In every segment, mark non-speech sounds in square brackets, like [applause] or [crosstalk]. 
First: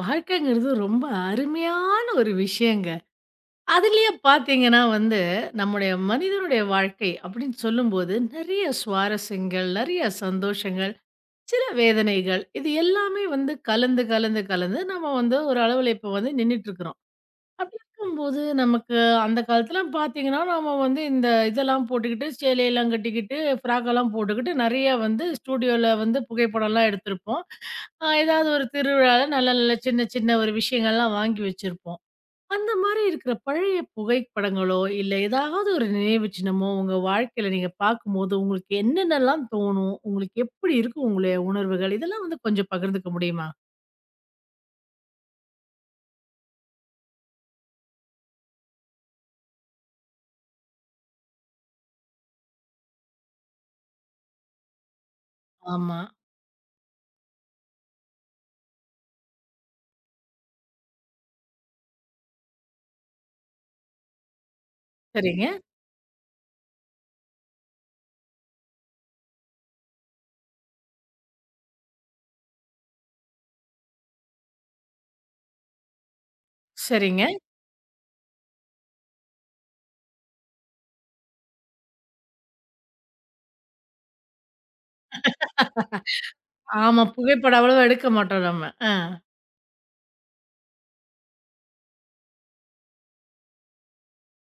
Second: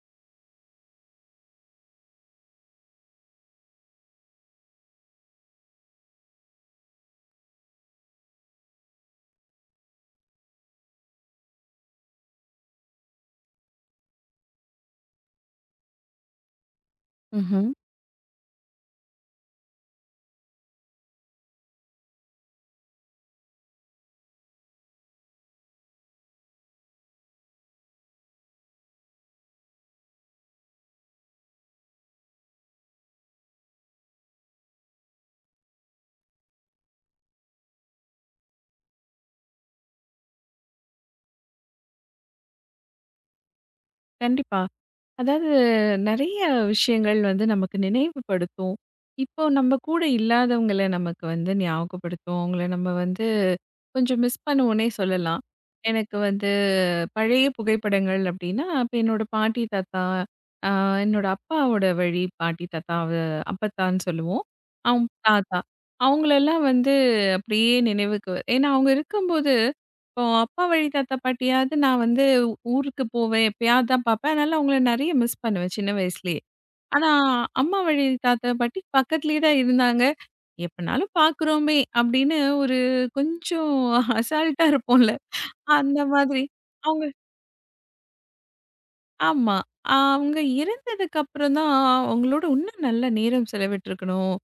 வாழ்க்கைங்கிறது ரொம்ப அருமையான ஒரு விஷயங்க. அதுலயே பார்த்தீங்கன்னா வந்து, நம்முடைய மனிதனுடைய வாழ்க்கை அப்படின்னு சொல்லும்போது, நெறைய சுவாரஸ்யங்கள், நெறைய சந்தோஷங்கள், சில வேதனைகள் இது எல்லாமே வந்து கலந்து, கலந்து, கலந்து நம்ம வந்து ஒரு அளவுல இப்ப வந்து நின்னுட்டுருக்குறோம். ம்ஹ்ம். அப்படி இருக்கும்போது, நமக்கு அந்த காலத்துலாம் பார்த்தீங்கன்னா, நாம வந்து இந்த இதெல்லாம் போட்டுக்கிட்டு, சேலையெல்லாம் கட்டிக்கிட்டு, ஃப்ராக்கெல்லாம் போட்டுக்கிட்டு, நெறைய வந்து ஸ்டூடியோல வந்து புகைப்படம்லாம் எடுத்திருப்போம். ஏதாவது ஒரு திருவிழால நல்ல நல்ல சின்ன சின்ன ஒரு விஷயங்கள்லாம் வாங்கி வச்சிருப்போம். அந்த மாரி இருக்கிற பழைய புகைப்படங்களோ, இல்ல ஏதாவது ஒரு நினைவு சின்னமோ, உங்க வாழ்க்கையில நீங்க பார்க்கும்போது, உங்களுக்கு என்னென்னலாம் தோணும்? உங்களுக்கு எப்படி இருக்கும் உங்களுடைய உணர்வுகள்? இதெல்லாம் வந்து கொஞ்சம் பகிர்ந்துக்க முடியுமா? கண்டிப்பா. அதாவது நெறைய விஷயங்கள் வந்து நமக்கு நினைவுபடுத்தும். இப்போ நம்ம கூட இல்லாதவங்கள நமக்கு வந்து ஞாபகப்படுத்தும். அவங்கள நம்ம வந்து கொஞ்சம் மிஸ் பண்ணுவோன்னே சொல்லலாம். ஆமா. எனக்கு வந்து பழைய புகைப்படங்கள் அப்படின்னா, அப்ப என்னோட பாட்டி, தாத்தா, அ என்னோட அப்பாவோட வழி பாட்டி, தாத்தா, அவ அப்பத்தான்னு சொல்லுவோம். அவுங் சரிங்க, தாத்தா. அவங்களெல்லாம் வந்து அப்படியே நினைவுக்கு ஏன்னா அவங்க இருக்கும்போது, இப்போ அப்பா வழி தாத்தா, பாட்டியாவது நான் வந்து ஊருக்கு போவேன். எப்பயாவது தான் பார்ப்பேன். அதனால அவங்கள நெறைய மிஸ் பண்ணுவேன் சின்ன வயசுலயே. ஆனா, சரிங்க. அம்மா வழி தாத்தா, பாட்டி பக்கத்திலேயே தான் இருந்தாங்க. எப்பனாலும் பார்க்குறோமே! அப்படின்னு ஒரு கொஞ்சம் அசால்ட்டா இருப்போம்ல. அந்த மாதிரி. ஆமா. அவங்க புகைப்படம் அவ்வளவா எடுக்க மாட்டோம் நம்ம. ஆ. ஆமா. அவங்க இருந்ததுக்கு அப்புறம் தான் அவங்களோட இன்னும் நல்ல நேரம் செலவிட்டுருக்கணும்.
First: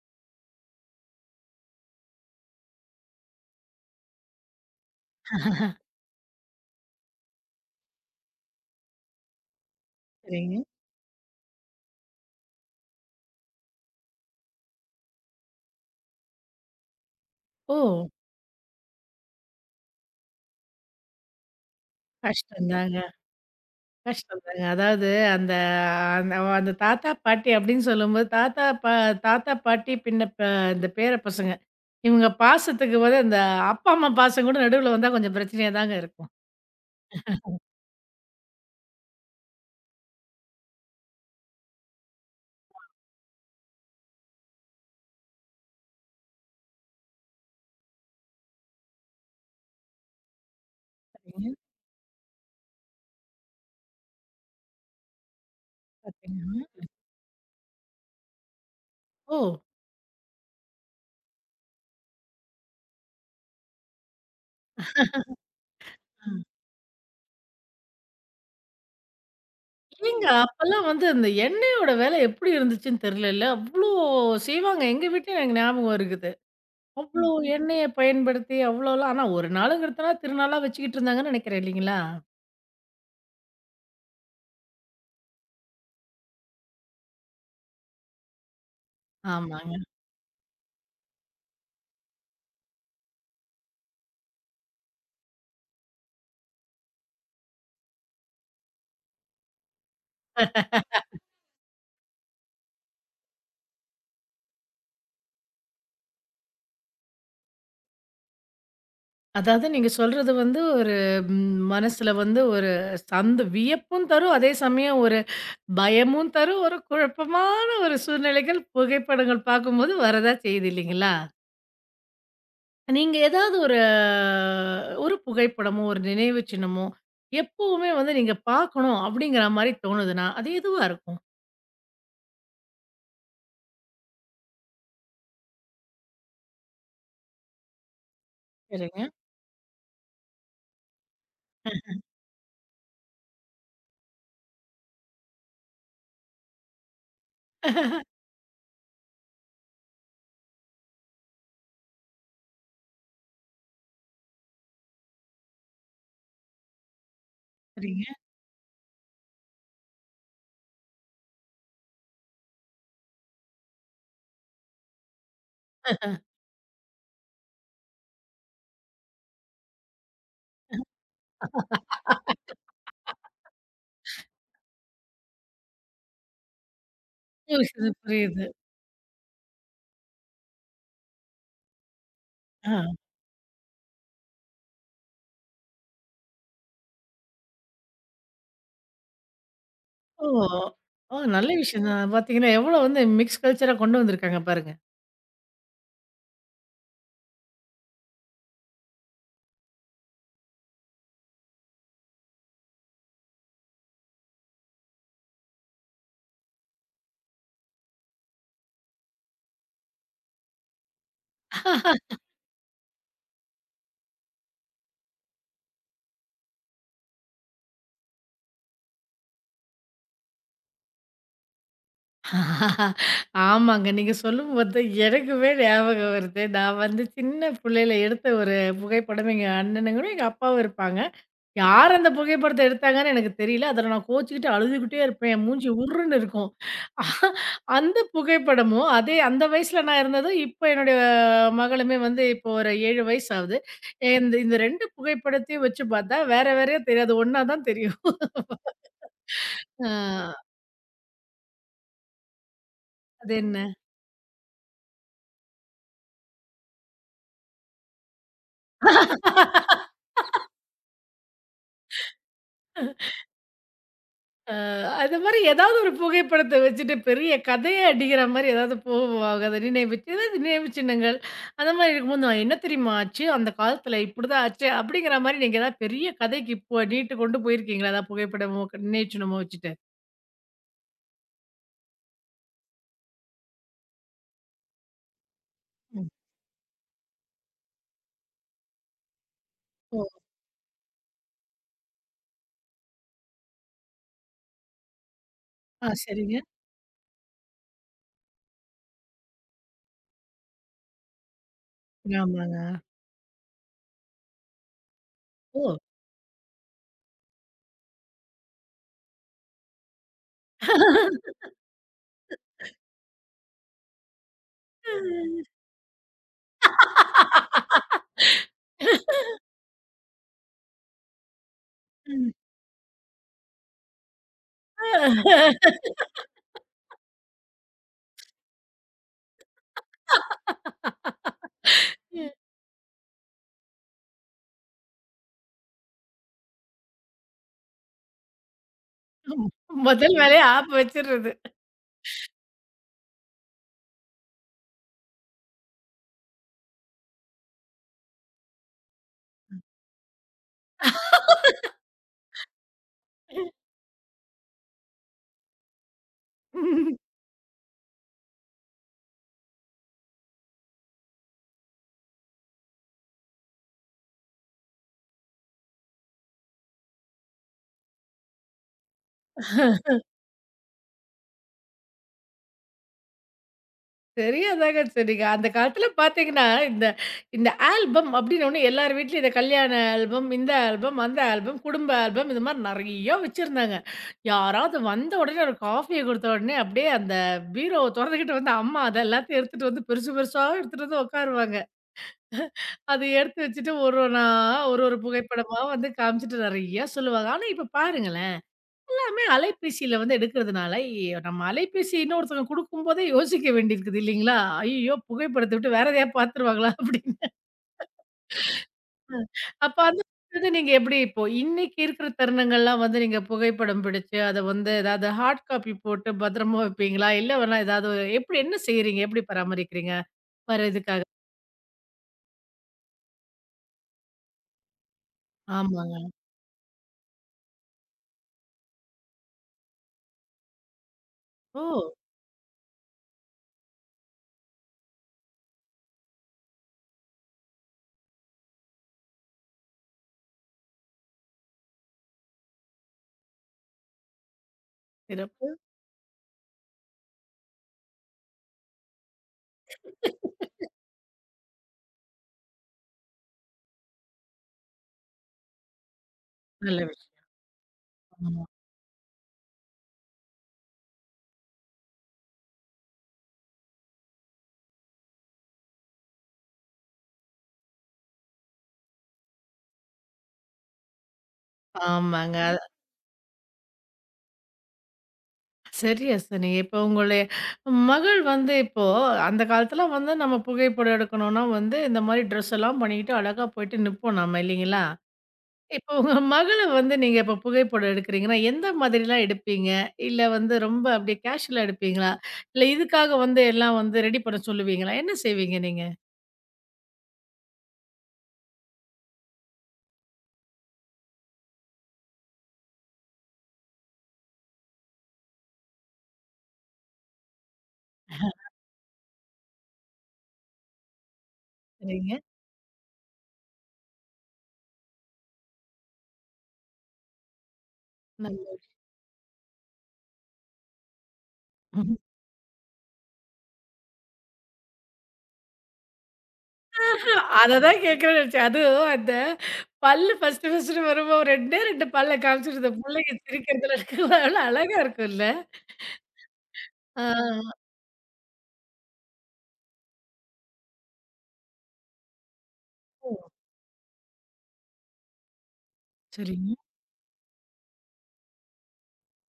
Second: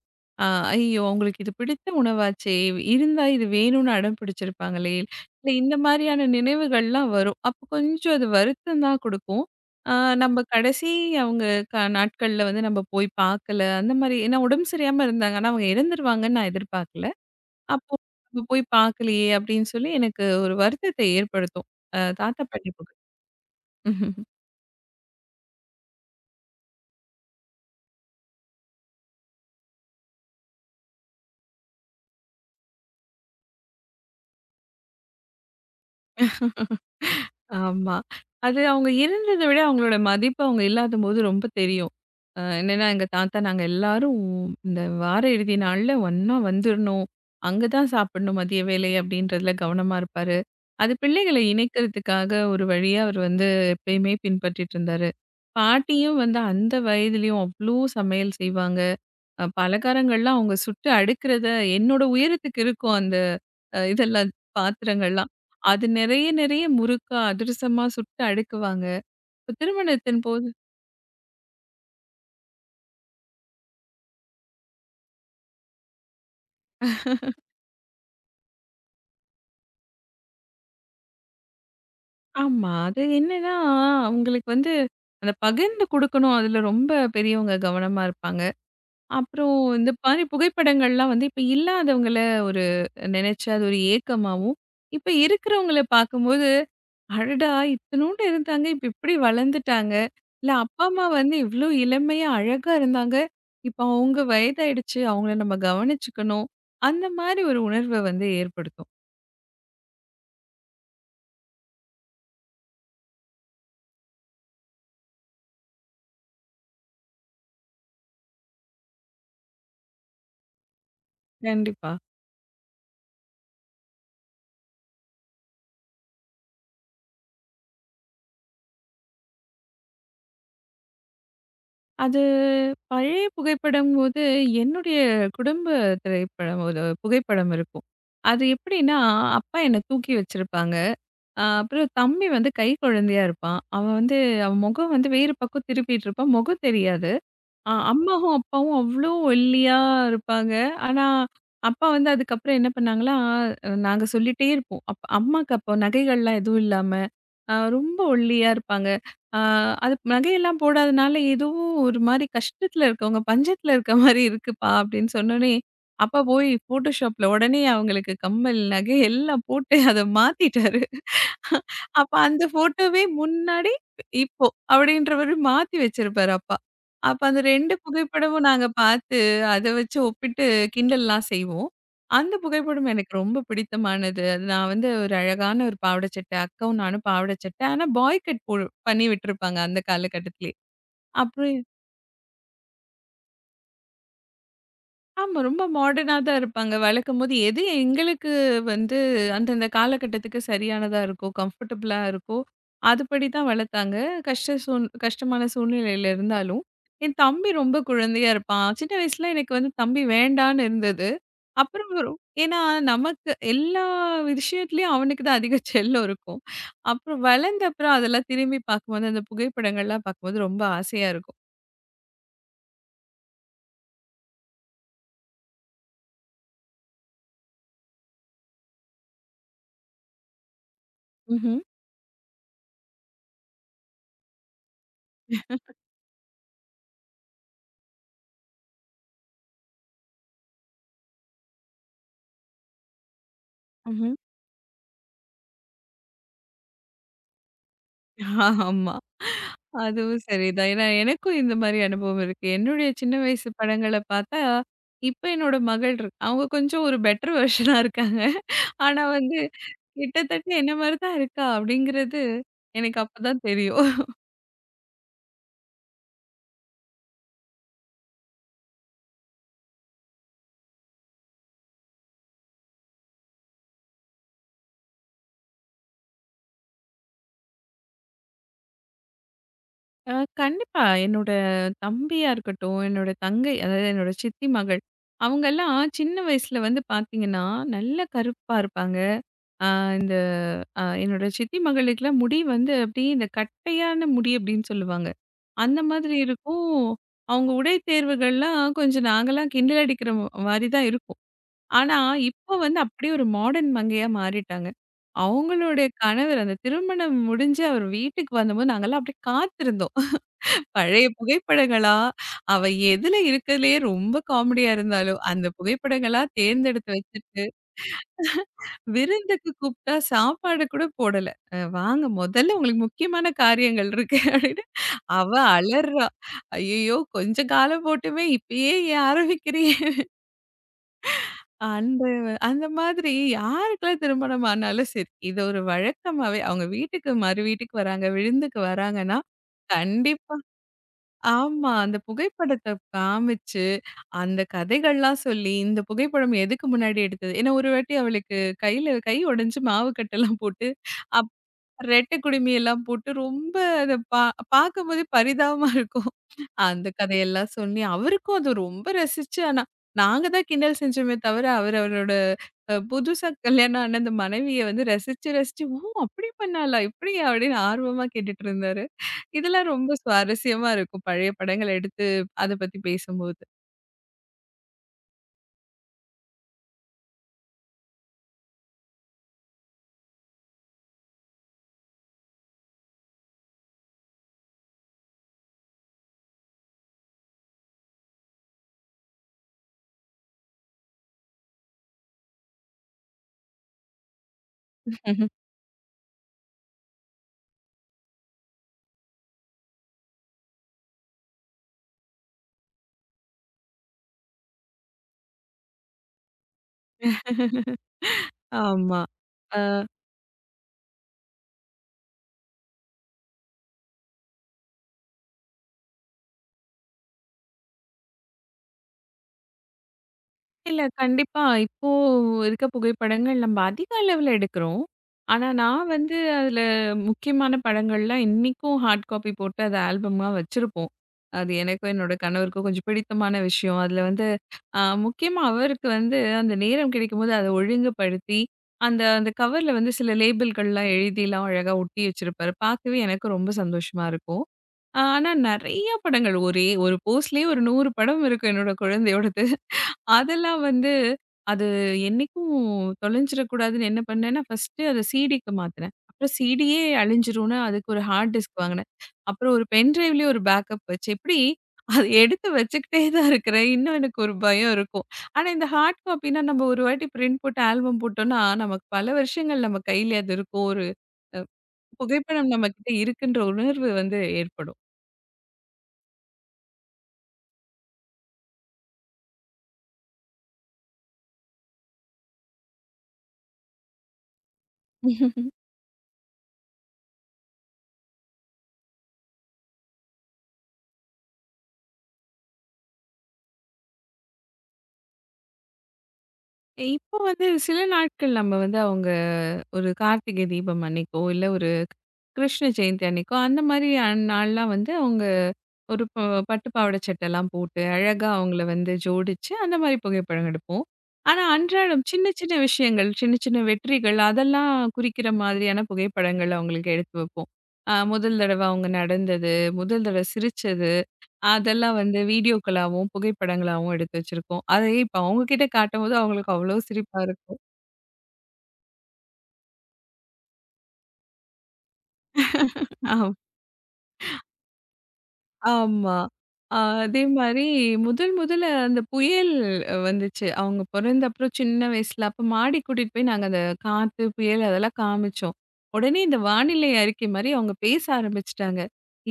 அ ஐயோ! அவங்களுக்கு இது பிடித்த உணவாச்சே! இருந்தா இது வேணும்னு அடம் பிடிச்சிருப்பாங்களே! இல்ல இந்த மாரியான நினைவுகள்லாம் வரும். அப்போ கொஞ்சம் அது வருத்தம் தான் குடுக்கும். அ நம்ம சரிங்க. கடைசி அவங்க நாட்கள்ல வந்து நம்ம போய் பார்க்கல. அந்த மாரி ஏன்னா உடம்பு சரியாம இருந்தாங்க. ஆனா அவங்க இறந்துருவாங்கன்னு நான் எதிர்பார்க்கல. ஓ! அப்போ நம்ம போய் பார்க்கலையே! அப்படின்னு சொல்லி எனக்கு ஒரு வருத்தத்தை ஏற்படுத்தும். தாத்தா கஷ்டம் பாட்டி தாங்க. பக்கம். கஷ்டம் தாங்க. அதாவது அந்த அந்த அந்த தாத்தா, பாட்டி அப்படின்னு சொல்லும்போது, தாத்தா பா தாத்தா, பாட்டி பின்ன ப இந்த பேர பசங்க. இவங்க பாசத்துக்கு பதிலா இந்த அப்பா, அம்மா பாசம் கூட நடுவுல வந்தா கொஞ்சம் பிரச்சனையா தாங்க இருக்கும். ஆமா. அது அவங்க இருந்தத விட அவங்களோட மதிப்பு அவங்க இல்லாதபோது ரொம்ப தெரியும். என்னன்னா, எங்க தாத்தா நாங்க எல்லாரும் இந்த வார இறுதி நாள்ல ஒண்ணா வந்துரணும். அங்க தான் சாப்பிடணும் மதிய வேலை அப்படின்றதுல கவனமா இருப்பாரு. அது பிள்ளைகள சரிங்க. இணைக்கிறதுக்காக ஒரு வழியா அவர் வந்து எப்பயுமே பின்பற்றிட்டு இருந்தாரு. பாட்டியும் வந்து பார்த்தீங்கன்னா அந்த வயதிலயும் அவ்ளோ சமையல் செய்வாங்க. ஓ! பலகாரங்கள்லாம் அவங்க சுட்டு அடுக்குறத என்னோட உயரத்துக்கு இருக்கும் அந்த இதெல்லாம் பாத்திரங்கள்லாம். அது நெறைய அ. நெறைய முறுக்கா, அதிரசமா சுட்டு அடுக்குவாங்க. இப்ப திருமணத்தின் ஏங்க போது அப்பலாம் வந்து அந்த எண்ணெயோட விலை எப்படி இருந்துச்சுன்னு தெரியலல்ல? அவ்ளோ செய்வாங்க. எங்க வீட்லயும் எனக்கு ஞாபகம் இருக்கு. அவ்ளோ எண்ணெய பயன்படுத்தி அவ்ளோலாம் ஆனா ஒரு நாளுங்கிறதுனா திருநாளா வச்சுக்கிட்டு இருந்தாங்கன்னு நினைக்கிறேன் இல்லைங்களா? ஆமா. அது என்னன்னா, அவங்களுக்கு வந்து அந்த பகிர்ந்து குடுக்கணும். அதுல ரொம்ப பெரியவங்க கவனமா இருப்பாங்க. அப்புறம் ஆமாங்க. இந்த மாரி புகைப்படங்கள்லாம் வந்து இப்ப இல்லாதவங்கள ஒரு நெனைச்சு அது ஒரு ஏக்கமாவும், இப்ப இருக்கிறவங்கள பார்க்கும்போது அடடா! இத்துணூண்டு இருந்தாங்க. இப்ப இப்டி வளர்ந்துட்டாங்க. இல்ல அப்பா, அம்மா வந்து இவ்ளோ இளமையா, அழகா இருந்தாங்க. இப்ப அவங்க வயதாயிடுச்சு. அவங்கள நம்ம கவனிச்சுக்கணும். அந்த மாரி ஒரு உணர்வ வந்து ஏற்படுத்தும். அதாவது நீங்க சொல்றது வந்து ஒரு மனசுல வந்து ஒரு சந்த வியப்பும் தரும். அதே சமயம் ஒரு பயமும் தரும். ஒரு குழப்பமான ஒரு சூழ்நிலைகள் புகைப்படங்கள் பார்க்கும்போது வரதா செய்யுது இல்லைங்களா? கண்டிப்பா. நீங்க ஏதாவது ஒரு ஒரு புகைப்படமோ, ஒரு நினைவு சின்னமோ எப்பவுமே வந்து நீங்க பார்க்கணும் அப்படிங்கிற மாரி தோணுதுன்னா, அது எதுவா இருக்கும்? அது பழைய புகைப்படம்போது, என்னுடைய குடும்ப திரைப்படம் ஒரு புகைப்படம் இருக்கும். அது எப்டின்னா, சரிங்க. அப்பா என்ன தூக்கி வச்சிருப்பாங்க. அப்புறம் தம்பி வந்து கை குழந்தையா இருப்பான். அவன் வந்து அவன் முகம் வந்து வேறு பக்கம் திருப்பிட்டு இருப்பான். முகம் தெரியாது. அம்மாவும், அப்பாவும் அவ்ளோ ஒல்லியா இருப்பாங்க. ஆனா, அப்பா வந்து அதுக்கப்புறம் என்ன பண்ணாங்கன்னா, நாங்க சொல்லிட்டே இருப்போம். அம்மாக்கு அப்போ நகைகள்லாம் எதுவும் இல்லாம, ரொம்ப சரிங்க. ஒல்லியா இருப்பாங்க. அ அது நகையெல்லாம் போடாதனால, ஏதோ ஒரு மாரி கஷ்டத்துல இருக்கவங்க, பஞ்சத்துல இருக்க மாரி இருக்குப்பா அப்படின்னு சொன்னோனே, அப்பா போய் ஃபோட்டோஷாப்ல உடனே அவங்களுக்கு கம்மல், நகை எல்லாம் போட்டு அத மாத்திட்டாரு. அப்ப அந்த ஃபோட்டோவே முன்னாடி, இப்போ அப்படின்ற மாரி மாத்தி வச்சிருப்பாரு அப்பா. அப்ப அந்த 2 புரியுது, புரியுது. புகைப்படமும் நாங்க பார்த்து, அத வச்சு ஒப்பிட்டு கிண்டல்லாம் செய்வோம். அந்த புகைப்படம் ஆ. எனக்கு ரொம்ப பிடித்தமானது. அது நான் வந்து ஒரு அழகான ஒரு பாவாடை சட்டை, அக்காவும் நானும் பாவாடை சட்டை. ஆனா பாய் கட் பண்ணி விட்டுருப்பாங்க அந்த ஓ! காலகட்டத்திலயே. ஓ! நல்ல அப்புறம் விஷயம் தான். பார்த்தீங்கன்னா, எவ்வளோ வந்து மிக்ஸ் கல்ச்சரா கொண்டு வந்திருக்காங்க பாருங்க. ஆமா. ரொம்ப மாடர்னா தான் இருப்பாங்க. வளர்க்கும்போது எது எங்களுக்கு வந்து அந்தந்த காலகட்டத்துக்கு சரியானதா இருக்கோ, கம்ஃபர்டபுளா இருக்கோ, அதுபடி தான் வளர்த்தாங்க. கஷ்டமான சூழ்நிலையில இருந்தாலும், என் தம்பி ரொம்ப குழந்தையா இருப்பான். சின்ன வயசுல எனக்கு வந்து தம்பி வேண்டான்னு இருந்தது. அப்புறம் வரும் ஏன்னா நமக்கு எல்லா விஷயத்துலயும் அவனுக்கு தான் அதிக செல்லம் இருக்கும். அப்புறம் வளர்ந்த அப்புறம் அதெல்லாம் திரும்பி பார்க்கும்போது, அந்த புகைப்படங்கள்லாம் பார்க்கும்போது ரொம்ப ஆசையா இருக்கும். ஆமாங்க. நீங்க சொல்லும் போது எனக்குமே ஞாபகம் வருது. நான் வந்து சின்ன புள்ளையில எடுத்த ஒரு புகைப்படம். எங்க அண்ணனுங்களும், எங்க அப்பாவும் இருப்பாங்க. ம்ஹ்ம். யார் அந்த புகைப்படத்த எடுத்தாங்கன்னு எனக்கு தெரியல. அதில நான் கோவிச்சுக்கிட்டு அழுதுகிட்டே இருப்பேன். என் மூஞ்சி உர்ருன்னு இருக்கும். அஹ், அந்த புகைப்படமும், அதே அந்த வயசுல நான் இருந்ததும், இப்போ என்னுடைய மகளுமே வந்து இப்போ ஒரு 7 வயசு ஆகுது. ம்ஹ்ம். இந்த இந்த 2 புகைப்படத்தையும் வச்சு பார்த்தா, வேற வேறயா தெரியாது. ஒண்ணா தான் தெரியும். ஆமா. அதுவும் ஆ. சரிதான். ஏன்னா, எனக்கும் இந்த மாரி அனுபவம் இருக்கு. என்னுடைய சின்ன அது வயசு என்ன படங்கள பார்த்தா, இப்ப என்னோட மகள் இருக் அவங்க கொஞ்சம் ஒரு பெட்டர் வெர்ஷனா இருக்காங்க. ஆனா வந்து, கிட்டத்தட்ட என்ன மாரி தான் இருக்கா அப்படிங்கிறது, எனக்கு அப்பதான் தெரியும். அது மாரி ஏதாவது ஒரு புகைப்படத்த வச்சுட்டு பெரிய கதையே அடிக்கிற மாரி ஏதாவது போவாங்க. அத நினைவுச்சு ஏதாவது நினைவு சின்னங்கள் அந்த மாரி இருக்கும்போது, "நான் என்ன தெரியுமா ஆச்சு? அந்த காலத்தில இப்படிதான் ஆச்சு." அப்படிங்கிற மாரி நீங்க ஏதாவது பெரிய கதைக்கு இப்போ நீட்டு கொண்டு போயிருக்கீங்களா? ஏதாவது புகைப்படமோ, க நினைவு சின்னமோ வச்சுட்டு? அ கண்டிப்பா. என்னோட தம்பியா இருக்கட்டும், என்னோட தங்கை அதாவது என்னோட சித்தி மகள், அவங்கலாம் ம். சின்ன வயசுல வந்து பார்த்தீங்கன்னா, நல்ல கருப்பா இருப்பாங்க. அ ஓ! இந்த அ என்னோட சித்தி மகளுக்கெல்லாம் முடி வந்து அப்படியே இந்த கட்டையான முடி அப்படின்னு சொல்லுவாங்க. அந்த ஆ மாதிரி சரிங்க. இருக்கும். அவங்க உடை தேர்வுகள்லாம் கொஞ்சம் நாங்கலாம் கிண்டல் அடிக்கிற மாரி தான் இருக்கும். ஆனா, இப்போ ஆமாங்க. வந்து அப்படியே ஒரு மாடர்ன் மங்கையா மாறிட்டாங்க. ஓ! அவங்களுடைய கணவர் அந்த திருமணம் முடிஞ்சு அவர் வீட்டுக்கு வந்தபோது நாங்கலாம் அப்படியே காத்திருந்தோம். பழைய புகைப்படங்களா, அவ எதுல இருக்கறதுலயே ரொம்ப காமெடியா இருந்தாலும், அந்த புகைப்படங்களா தேர்ந்தெடுத்து வச்சுட்டு [laughs] விருந்துக்கு கூப்பிட்டா சாப்பாடு கூட போடல. வாங்க ம். முதல்ல உங்களுக்கு முக்கியமான காரியங்கள் இருக்கு அப்படின்னு அவ அலர்றா. ஐயையோ! கொஞ்சம் காலம் போட்டுமே இப்பயே ஏன் ஆரம்பிக்கிறியே? அந்த அந்த மாதிரி யாருக்கெல்லாம் திருமணம் ஆனாலும் சரி, இது ஒரு வழக்கமாவே அவங்க வீட்டுக்கு மறு வீட்டுக்கு வராங்க, விருந்துக்கு வராங்கன்னா, ம். முதல் கண்டிப்பா வேலையா ஆப் வச்சுறது. ஆமா. அந்த புகைப்படத்த காமிச்சு அந்த கதைகள்லாம் சொல்லி, இந்த புகைப்படம் எதுக்கு முன்னாடி எடுத்தது? ஏன்னா ஒரு வாட்டி அவளுக்கு கையில கை உடைஞ்சு மாவு கட்டெல்லாம் போட்டு, அப் ரெட்டை குடுமி எல்லாம் போட்டு ரொம்ப அத பா பார்க்கும்போதே பரிதாபமா இருக்கும். அந்த கதையெல்லாம் சொல்லி, அவருக்கும் அது ரொம்ப ரசிச்சு ஆனா, நாங்க தான் கிண்டல் செஞ்சோமே தவிர, அவர் அவரோட புதுசா கல்யாணம் ஆன அந்த மனைவிய வந்து ரசிச்சு ரசிச்சு, "ஓ! அப்படி பண்ணாளா? இப்படியா?" அப்படின்னு ஆர்வமா கேட்டுட்டு இருந்தாரு. இதெல்லாம் ரொம்ப சுவாரஸ்யமா இருக்கும். பழைய படங்கள எடுத்து அத பத்தி பேசும்போது. சரியா தாங்க சொன்னீங்க. அந்த காலத்துல பார்த்தீங்கன்னா, இந்த இந்த ஆல்பம் அப்படின்னு ஒண்ணு எல்லார் வீட்லயும் இந்த கல்யாண ஆல்பம், இந்த ஆல்பம், அந்த ஆல்பம், குடும்ப ஆல்பம் இது மாரி நெறைய வச்சிருந்தாங்க. யாராவது வந்த உடனே ஒரு காஃபிய குடுத்த உடனே அப்படியே அந்த பீரோவ தொறந்துகிட்டு வந்து அம்மா அத எல்லாத்தையும் எடுத்துட்டு வந்து பெருசு பெருசா எடுத்துட்டு வந்து உட்காருவாங்க. அத எடுத்து வச்சுட்டு ஒரு ஒண்ணா ஒரு ஒரு புகைப்படமா வந்து காமிச்சுட்டு நெறைய சொல்லுவாங்க. ஆனா இப்ப பாருங்களேன் எல்லாமே அலைபேசியில வந்து எடுக்கிறதுனால, எ நம்ம அலைபேசி இன்னொருத்தங்க குடுக்கும்போதே யோசிக்க வேண்டியிருக்குது இல்லைங்களா? ஐயய்யோ! புகைப்படத்த விட்டு வேற எதையா பார்த்துருவாங்களா? [laughs] அப்படின்னு. ஆமா. அப்ப அந்த வந்து நீங்க எப்படி இப்போ இன்னைக்கு இருக்கிற தருணங்கள்லாம் வந்து நீங்க புகைப்படம் பிடிச்சு, அத வந்து ஏதாவது ஹார்ட் காப்பி போட்டு பத்திரமா வைப்பீங்களா? இல்ல வேணா ஏதாவது ஒரு- எப்படி என்ன செய்றீங்க? எப்படி பராமரிக்கிறீங்க? வேற இல்ல. எதுக்காக? கண்டிப்பா. இப்போ இருக்க புகைப்படங்கள் நம்ம அதிக அளவுல எடுக்கிறோம். ஆனா, நான் ஆமாங்க. வந்து அதில முக்கியமான படங்கள்லாம் இன்னிக்கும் ஹார்ட் காப்பி போட்டு அத ஆல்பமா வச்சிருப்போம். அது ஓ! எனக்கும் என்னோட கணவருக்கும் கொஞ்சம் பிடித்தமான விஷயம். அதில வந்து அ முக்கியமா அவருக்கு வந்து அந்த நேரம் கிடைக்கும்போது அத ஒழுங்குபடுத்தி, அந்த அந்த கவர்ல வந்து சில லேபிள்கள்லாம் எழுதிலாம் அழகா ஒட்டி வச்சிருப்பாரு. பார்க்கவே எனக்கு ரொம்ப சந்தோஷமா இருக்கும். ஆனா, சிறப்பு. நெறைய படங்கள் ஒரே ஒரு போஸ்ட்லேயே ஒரு 100 படம் இருக்கும் என்னோட குழந்தையோடது. அதெல்லாம் வந்து அது என்னைக்கும் தொலைஞ்சிடக்கூடாதுன்னு என்ன பண்ணேன்னா, ஃபர்ஸ்ட்டு அத சிடிக்கு மாத்துனேன். அப்புறம் நல்ல சிடியே விஷயம். அழிஞ்சிரும்ன்னு அதுக்கு ஒரு ஹார்ட் ஆமா. டிஸ்க் வாங்குனேன். அப்புறம் ஒரு பென் டிரைவ்லயே ஒரு பேக்கப் வச்சு, இப்டி அத எடுத்து வச்சுக்கிட்டே தான் இருக்கிறேன். இன்னும் எனக்கு ஒரு பயம் இருக்கும். ஆனா இந்த ஹார்ட் காப்பினா நம்ம ஒரு வாட்டி பிரிண்ட் போட்டு ஆல்பம் போட்டோம்னா, நமக்கு பல வருஷங்கள் நம்ம கையிலே அது இருக்கும். ஒரு அ ஆமாங்க. புகைப்படம் நம்மகிட்ட இருக்குன்ற உணர்வு வந்து ஏற்படும். சரியா சொன்னீங்க. இப்போ உங்களுடைய மகள் வந்து இப்போ அந்த காலத்துல வந்து நம்ம புகைப்படம் எடுக்கணும்னா வந்து இந்த மாரி ட்ரெஸ் எல்லாம் பண்ணிக்கிட்டு அழகா போயிட்டு நிப்போம் நம்ம இல்லைங்களா? [laughs] இப்போ உங்க மகள வந்து நீங்க இப்போ புகைப்படம் எடுக்குறீங்கன்னா, எந்த மாதிரிலாம் எடுப்பீங்க? இல்ல வந்து ரொம்ப அப்படியே கேஷுவலா எடுப்பீங்களா? இல்ல இதுக்காக வந்து எல்லாம் வந்து ரெடி பண்ண சொல்லுவீங்களா? என்ன செய்வீங்க நீங்க? இப்போ வந்து சில நாட்கள் நம்ம வந்து அவங்க ஒரு கார்த்திகை தீபம் அன்னைக்கோ, இல்ல ஒரு கிருஷ்ண ஜெயந்தி அன்னைக்கோ, அந்த மாரி அன் நாள்லாம் வந்து அவங்க ஒரு ப பட்டு பாவாடை சட்டைலாம் போட்டு, அழகா அவங்கள வந்து ஜோடிச்சு, அந்த மாரி புகைப்படம் எடுப்போம். ஆனா அன்றாடம் சரிங்க. சின்ன சின்ன விஷயங்கள், சின்ன சின்ன வெற்றிகள் அதெல்லாம் குறிக்கிற மாதிரியான புகைப்படங்கள் அவங்களுக்கு எடுத்து வைப்போம். முதல் தடவை நல்ல அவங்க நடந்தது, முதல் தடவை சிரிச்சது, அதெல்லாம் [laughs] வந்து வீடியோக்களாவும், புகைப்படங்களாவும் எடுத்து வச்சிருக்கோம். அதையே இப்ப அவங்க கிட்ட காட்டும்போது அவங்களுக்கு அவ்வளோ சிரிப்பா இருக்கும். அததான் கேட்கணும்னு நெனச்சேன். அதுவும் அந்த பல்லு ஃபர்ஸ்ட்டு ஃபர்ஸ்ட்டு வரும்போது 2டே 2 பல்ல காமிச்சுட்டு இந்த புள்ளைங்க சிரிக்கிறதுல எவ்வளோ அழகா இருக்கும்ல. ஆமா. அ அதே ஆ. மாரி முதல் முதல்ல அந்த புயல் வந்துச்சு. அவங்க பொறந்த அப்புறம் சின்ன வயசுல. அப்ப மாடி ஓ! கூட்டிட்டு போய் நாங்க அந்த காத்து, புயல் அதெல்லாம் காமிச்சோம். உடனே இந்த சரிங்க. வானிலை அறிக்கை மாரி அவங்க பேச ஆரம்பிச்சுட்டாங்க.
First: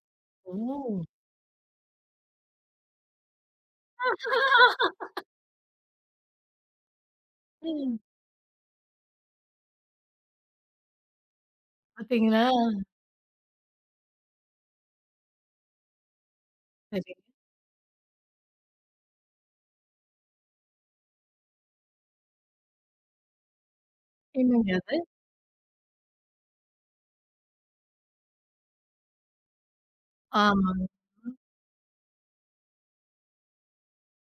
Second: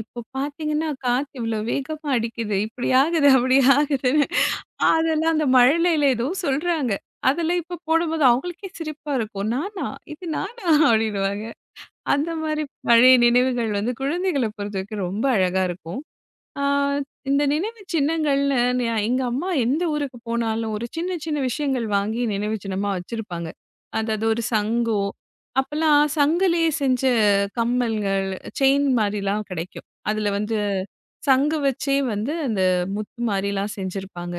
இப்போ பார்த்தீங்கன்னா, ஓ! காத்து இவ்ளோ வேகமா அடிக்குது. இப்படி ஆகுது, அப்படி ஆகுதுன்னு. [laughs] அதெல்லாம் அந்த மழலையில ஏதோ சொல்றாங்க. அதெல்லாம் இப்ப ம். போடும்போது அவங்களுக்கே சிரிப்பா இருக்கும். நானா? இது நானா? அப்படின்னுவாங்க. அந்த பார்த்தீங்களா? மாரி பழைய நினைவுகள் வந்து குழந்தைகள பொறுத்தவரைக்கும் ரொம்ப அழகா இருக்கும். ஆ, சரி. இந்த நினைவு சின்னங்கள்னு எங்க அம்மா எந்த ஊருக்கு போனாலும் ஒரு சின்ன சின்ன விஷயங்கள் வாங்கி நினைவு சின்னமா வச்சிருப்பாங்க அதாவது ஒரு என்னங்க அது? சங்கோ அப்பெல்லாம் சங்கிலேயே செஞ்ச கம்மல்கள் செயின் மாதிரிலாம் கிடைக்கும் அதுல வந்து ஆமாங்க. சங்கு வச்சே வந்து அந்த முத்து மாதிரிலாம் செஞ்சிருப்பாங்க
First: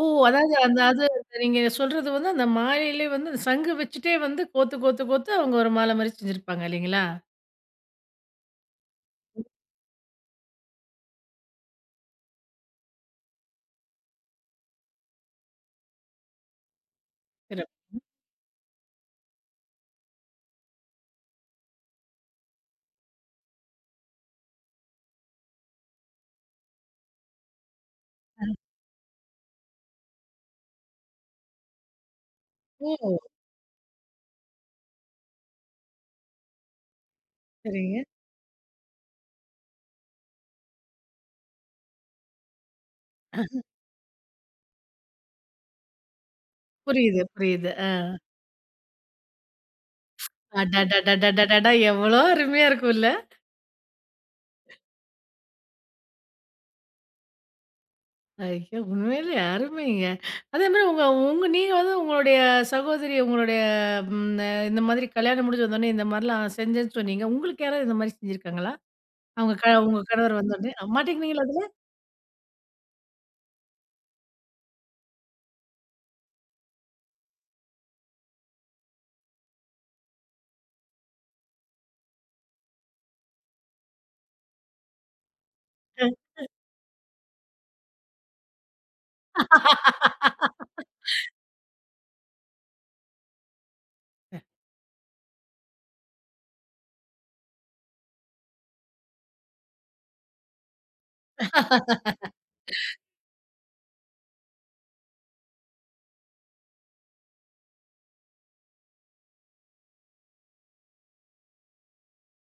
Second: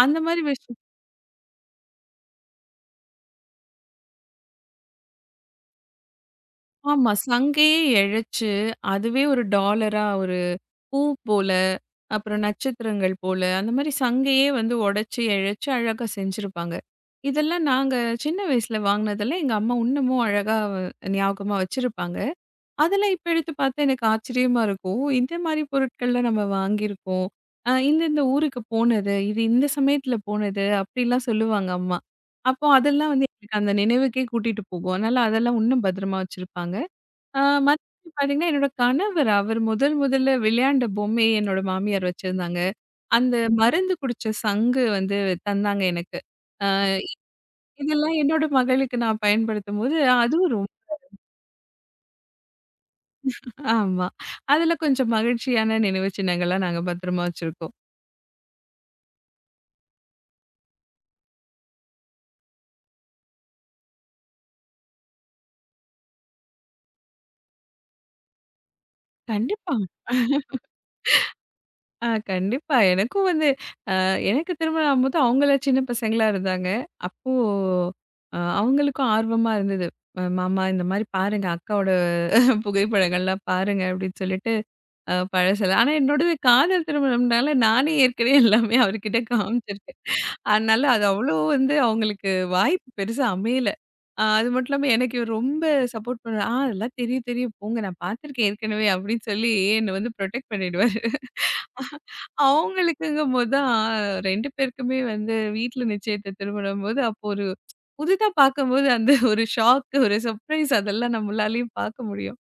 ஓ! அந்த மாதிரி அதாவது விஷயம் அந்த அது நீங்க சொல்றது வந்து அந்த மாலையிலே வந்து அந்த சங்கு வச்சுட்டே வந்து கோத்து கோத்து கோத்து அவங்க ஒரு மாலை மாரி செஞ்சிருப்பாங்க இல்லைங்களா? ஆமா சங்கையே இழைச்சு அதுவே ஒரு டாலரா பூ போல, அப்புறம் நட்சத்திரங்கள் போல, அந்த மாரி சங்கையே வந்து உடைச்சு, இழைச்சு அழகா செஞ்சிருப்பாங்க. இதெல்லாம் சிறப்பு. நாங்க சின்ன வயசுல வாங்குனதெல்லாம் எங்க அம்மா இன்னமும் அழகா ஞாபகமா வச்சிருப்பாங்க. அதெல்லாம் இப்ப எடுத்து பார்த்தா எனக்கு ஆச்சரியமா இருக்கும். இந்த மாரி பொருட்கள்லாம் நம்ம வாங்கியிருக்கோம். அ இந்த இந்த ஊருக்கு போனது, இது இந்த சமயத்துல போனது, அப்படிலாம் சொல்லுவாங்க அம்மா. அப்போ அதெல்லாம் ஓ! வந்து எனக்கு அந்த நினைவுக்கே கூட்டிட்டு போகும். அதனால அதெல்லாம் இன்னும் பத்திரமா வச்சிருப்பாங்க. ஆ சரிங்க. மத்தபடி பார்த்தீங்கன்னா, என்னோட கணவர் அவர் முதல் முதல்ல விளையாண்ட பொம்மை என்னோட மாமியார் வச்சிருந்தாங்க. அந்த மருந்து குடிச்ச சங்கு வந்து தந்தாங்க எனக்கு. ஆ புரியுது, புரியுது. இதெல்லாம் என்னோட மகளுக்கு நான் பயன்படுத்தும்போது, அதுவும் அடடடடடடடா! எவ்வளோ அருமையா இருக்கும்ல! ஆமா. அதில கொஞ்சம் மகிழ்ச்சியான நினைவு சின்னங்கள்லாம் நாங்க பத்திரமா வச்சிருக்கோம். ஐயோ! உண்மையிலே அருமைங்க. அதே மாரி உங்க உங்க நீங்க வந்து உங்களுடைய சகோதரி உங்களுடைய ம் அ இந்த மாதிரி கல்யாணம் முடிஞ்சு வந்தோனே இந்த மாரிலாம் செஞ்சேன்னு சொன்னீங்க. உங்களுக்கு யாராவது இந்த மாரி செஞ்சிருக்காங்களா? அவங்க க கண்டிப்பா. உங்க கணவர் வந்தோனே மாட்டேங்கிறீங்களா அதுல? கண்டிப்பா. எனக்கும் வந்து எனக்கு திருமணம் ஆகும்போது அவங்கள சின்ன பசங்களா இருந்தாங்க. அப்போ அவங்களுக்கும் ஆர்வமா இருந்தது. மாமா இந்த மாரி பாருங்க அக்காவோட புகைப்படங்கள்லாம் பாருங்க அப்படின்னு சொல்லிட்டு பழசெல்லாம் ஆனா என்னோடது காதல் திருமணம்னால நானே ஏற்கனவே எல்லாமே அவர்கிட்ட காமிச்சிருக்கேன். அதனால அது அவ்வளோ வந்து அவங்களுக்கு வாய்ப்பு பெருசா அமையல. அது மட்டும் இல்லாம எனக்கு இவர் ரொம்ப சப்போர்ட் பண்ணுவாரு. அதெல்லாம் தெரியும் தெரியும் போங்க நான் பார்த்துருக்கேன் ஏற்கனவே அப்படின்னு சொல்லி என்ன வந்து புரொடெக்ட் பண்ணிடுவாரு. அவங்களுக்குங்கும்போது தான் 2 பேருக்குமே வந்து வீட்ல நிச்சயத்த திரும்பும்போது, அப்போ ஒரு புதிதா பார்க்கும்போது அந்த ஒரு ஷாக், ஒரு சர்ப்ரைஸ் அதெல்லாம் நம்மளாலயும் பார்க்க முடியும்.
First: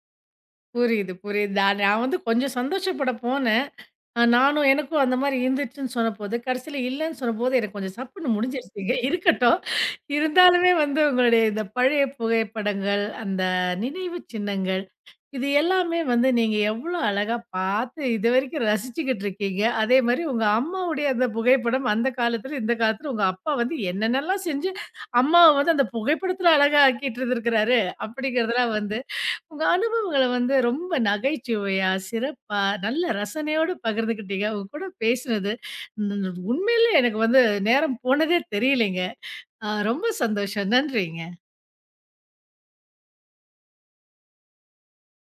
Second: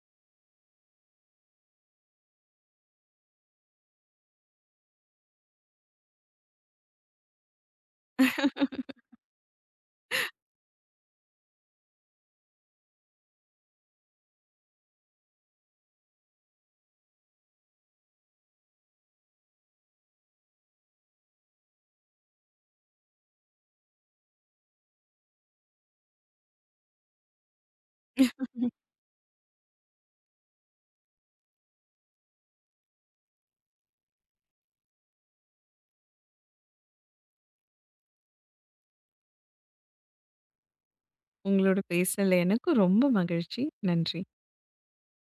புரியுது, புரியுது. நான் நான் வந்து கொஞ்சம் சந்தோஷப்பட போனேன். நானும் எனக்கும் அந்த மாரி இருந்துச்சுன்னு சொன்னபோது, கடைசியில இல்லன்னு சொன்னபோது எனக்கு கொஞ்சம் சப்புன்னு முடிஞ்சிருச்சுங்க. இருக்கட்டும். இருந்தாலுமே வந்து உங்களுடைய இந்த பழைய புகைப்படங்கள், அந்த நினைவு சின்னங்கள் இது எல்லாமே வந்து நீங்க எவ்வளோ அழகா பார்த்து இதுவரைக்கும் ரசிச்சுக்கிட்டு இருக்கீங்க. அதே மாரி உங்க அம்மாவுடைய அந்த புகைப்படம் அந்த காலத்துல, இந்த காலத்துல உங்க அப்பா வந்து என்னென்னலாம் செஞ்சு அம்மாவ வந்து அந்த புகைப்படத்துல அழகா ஆக்கிட்டு இருந்திருக்கிறாரு அப்படிங்கிறதெல்லாம் வந்து உங்க அனுபவங்கள வந்து ரொம்ப நகைச்சுவையா, சிறப்பா, நல்ல ரசனையோடு பகிர்ந்துக்கிட்டீங்க. உங்க கூட பேசினது உம், உண்மையிலே எனக்கு வந்து நேரம் போனதே தெரியலைங்க. ரொம்ப சந்தோஷம். நன்றிங்க. உங்களோட பேசல எனக்கும் ரொம்ப மகிழ்ச்சி. நன்றி.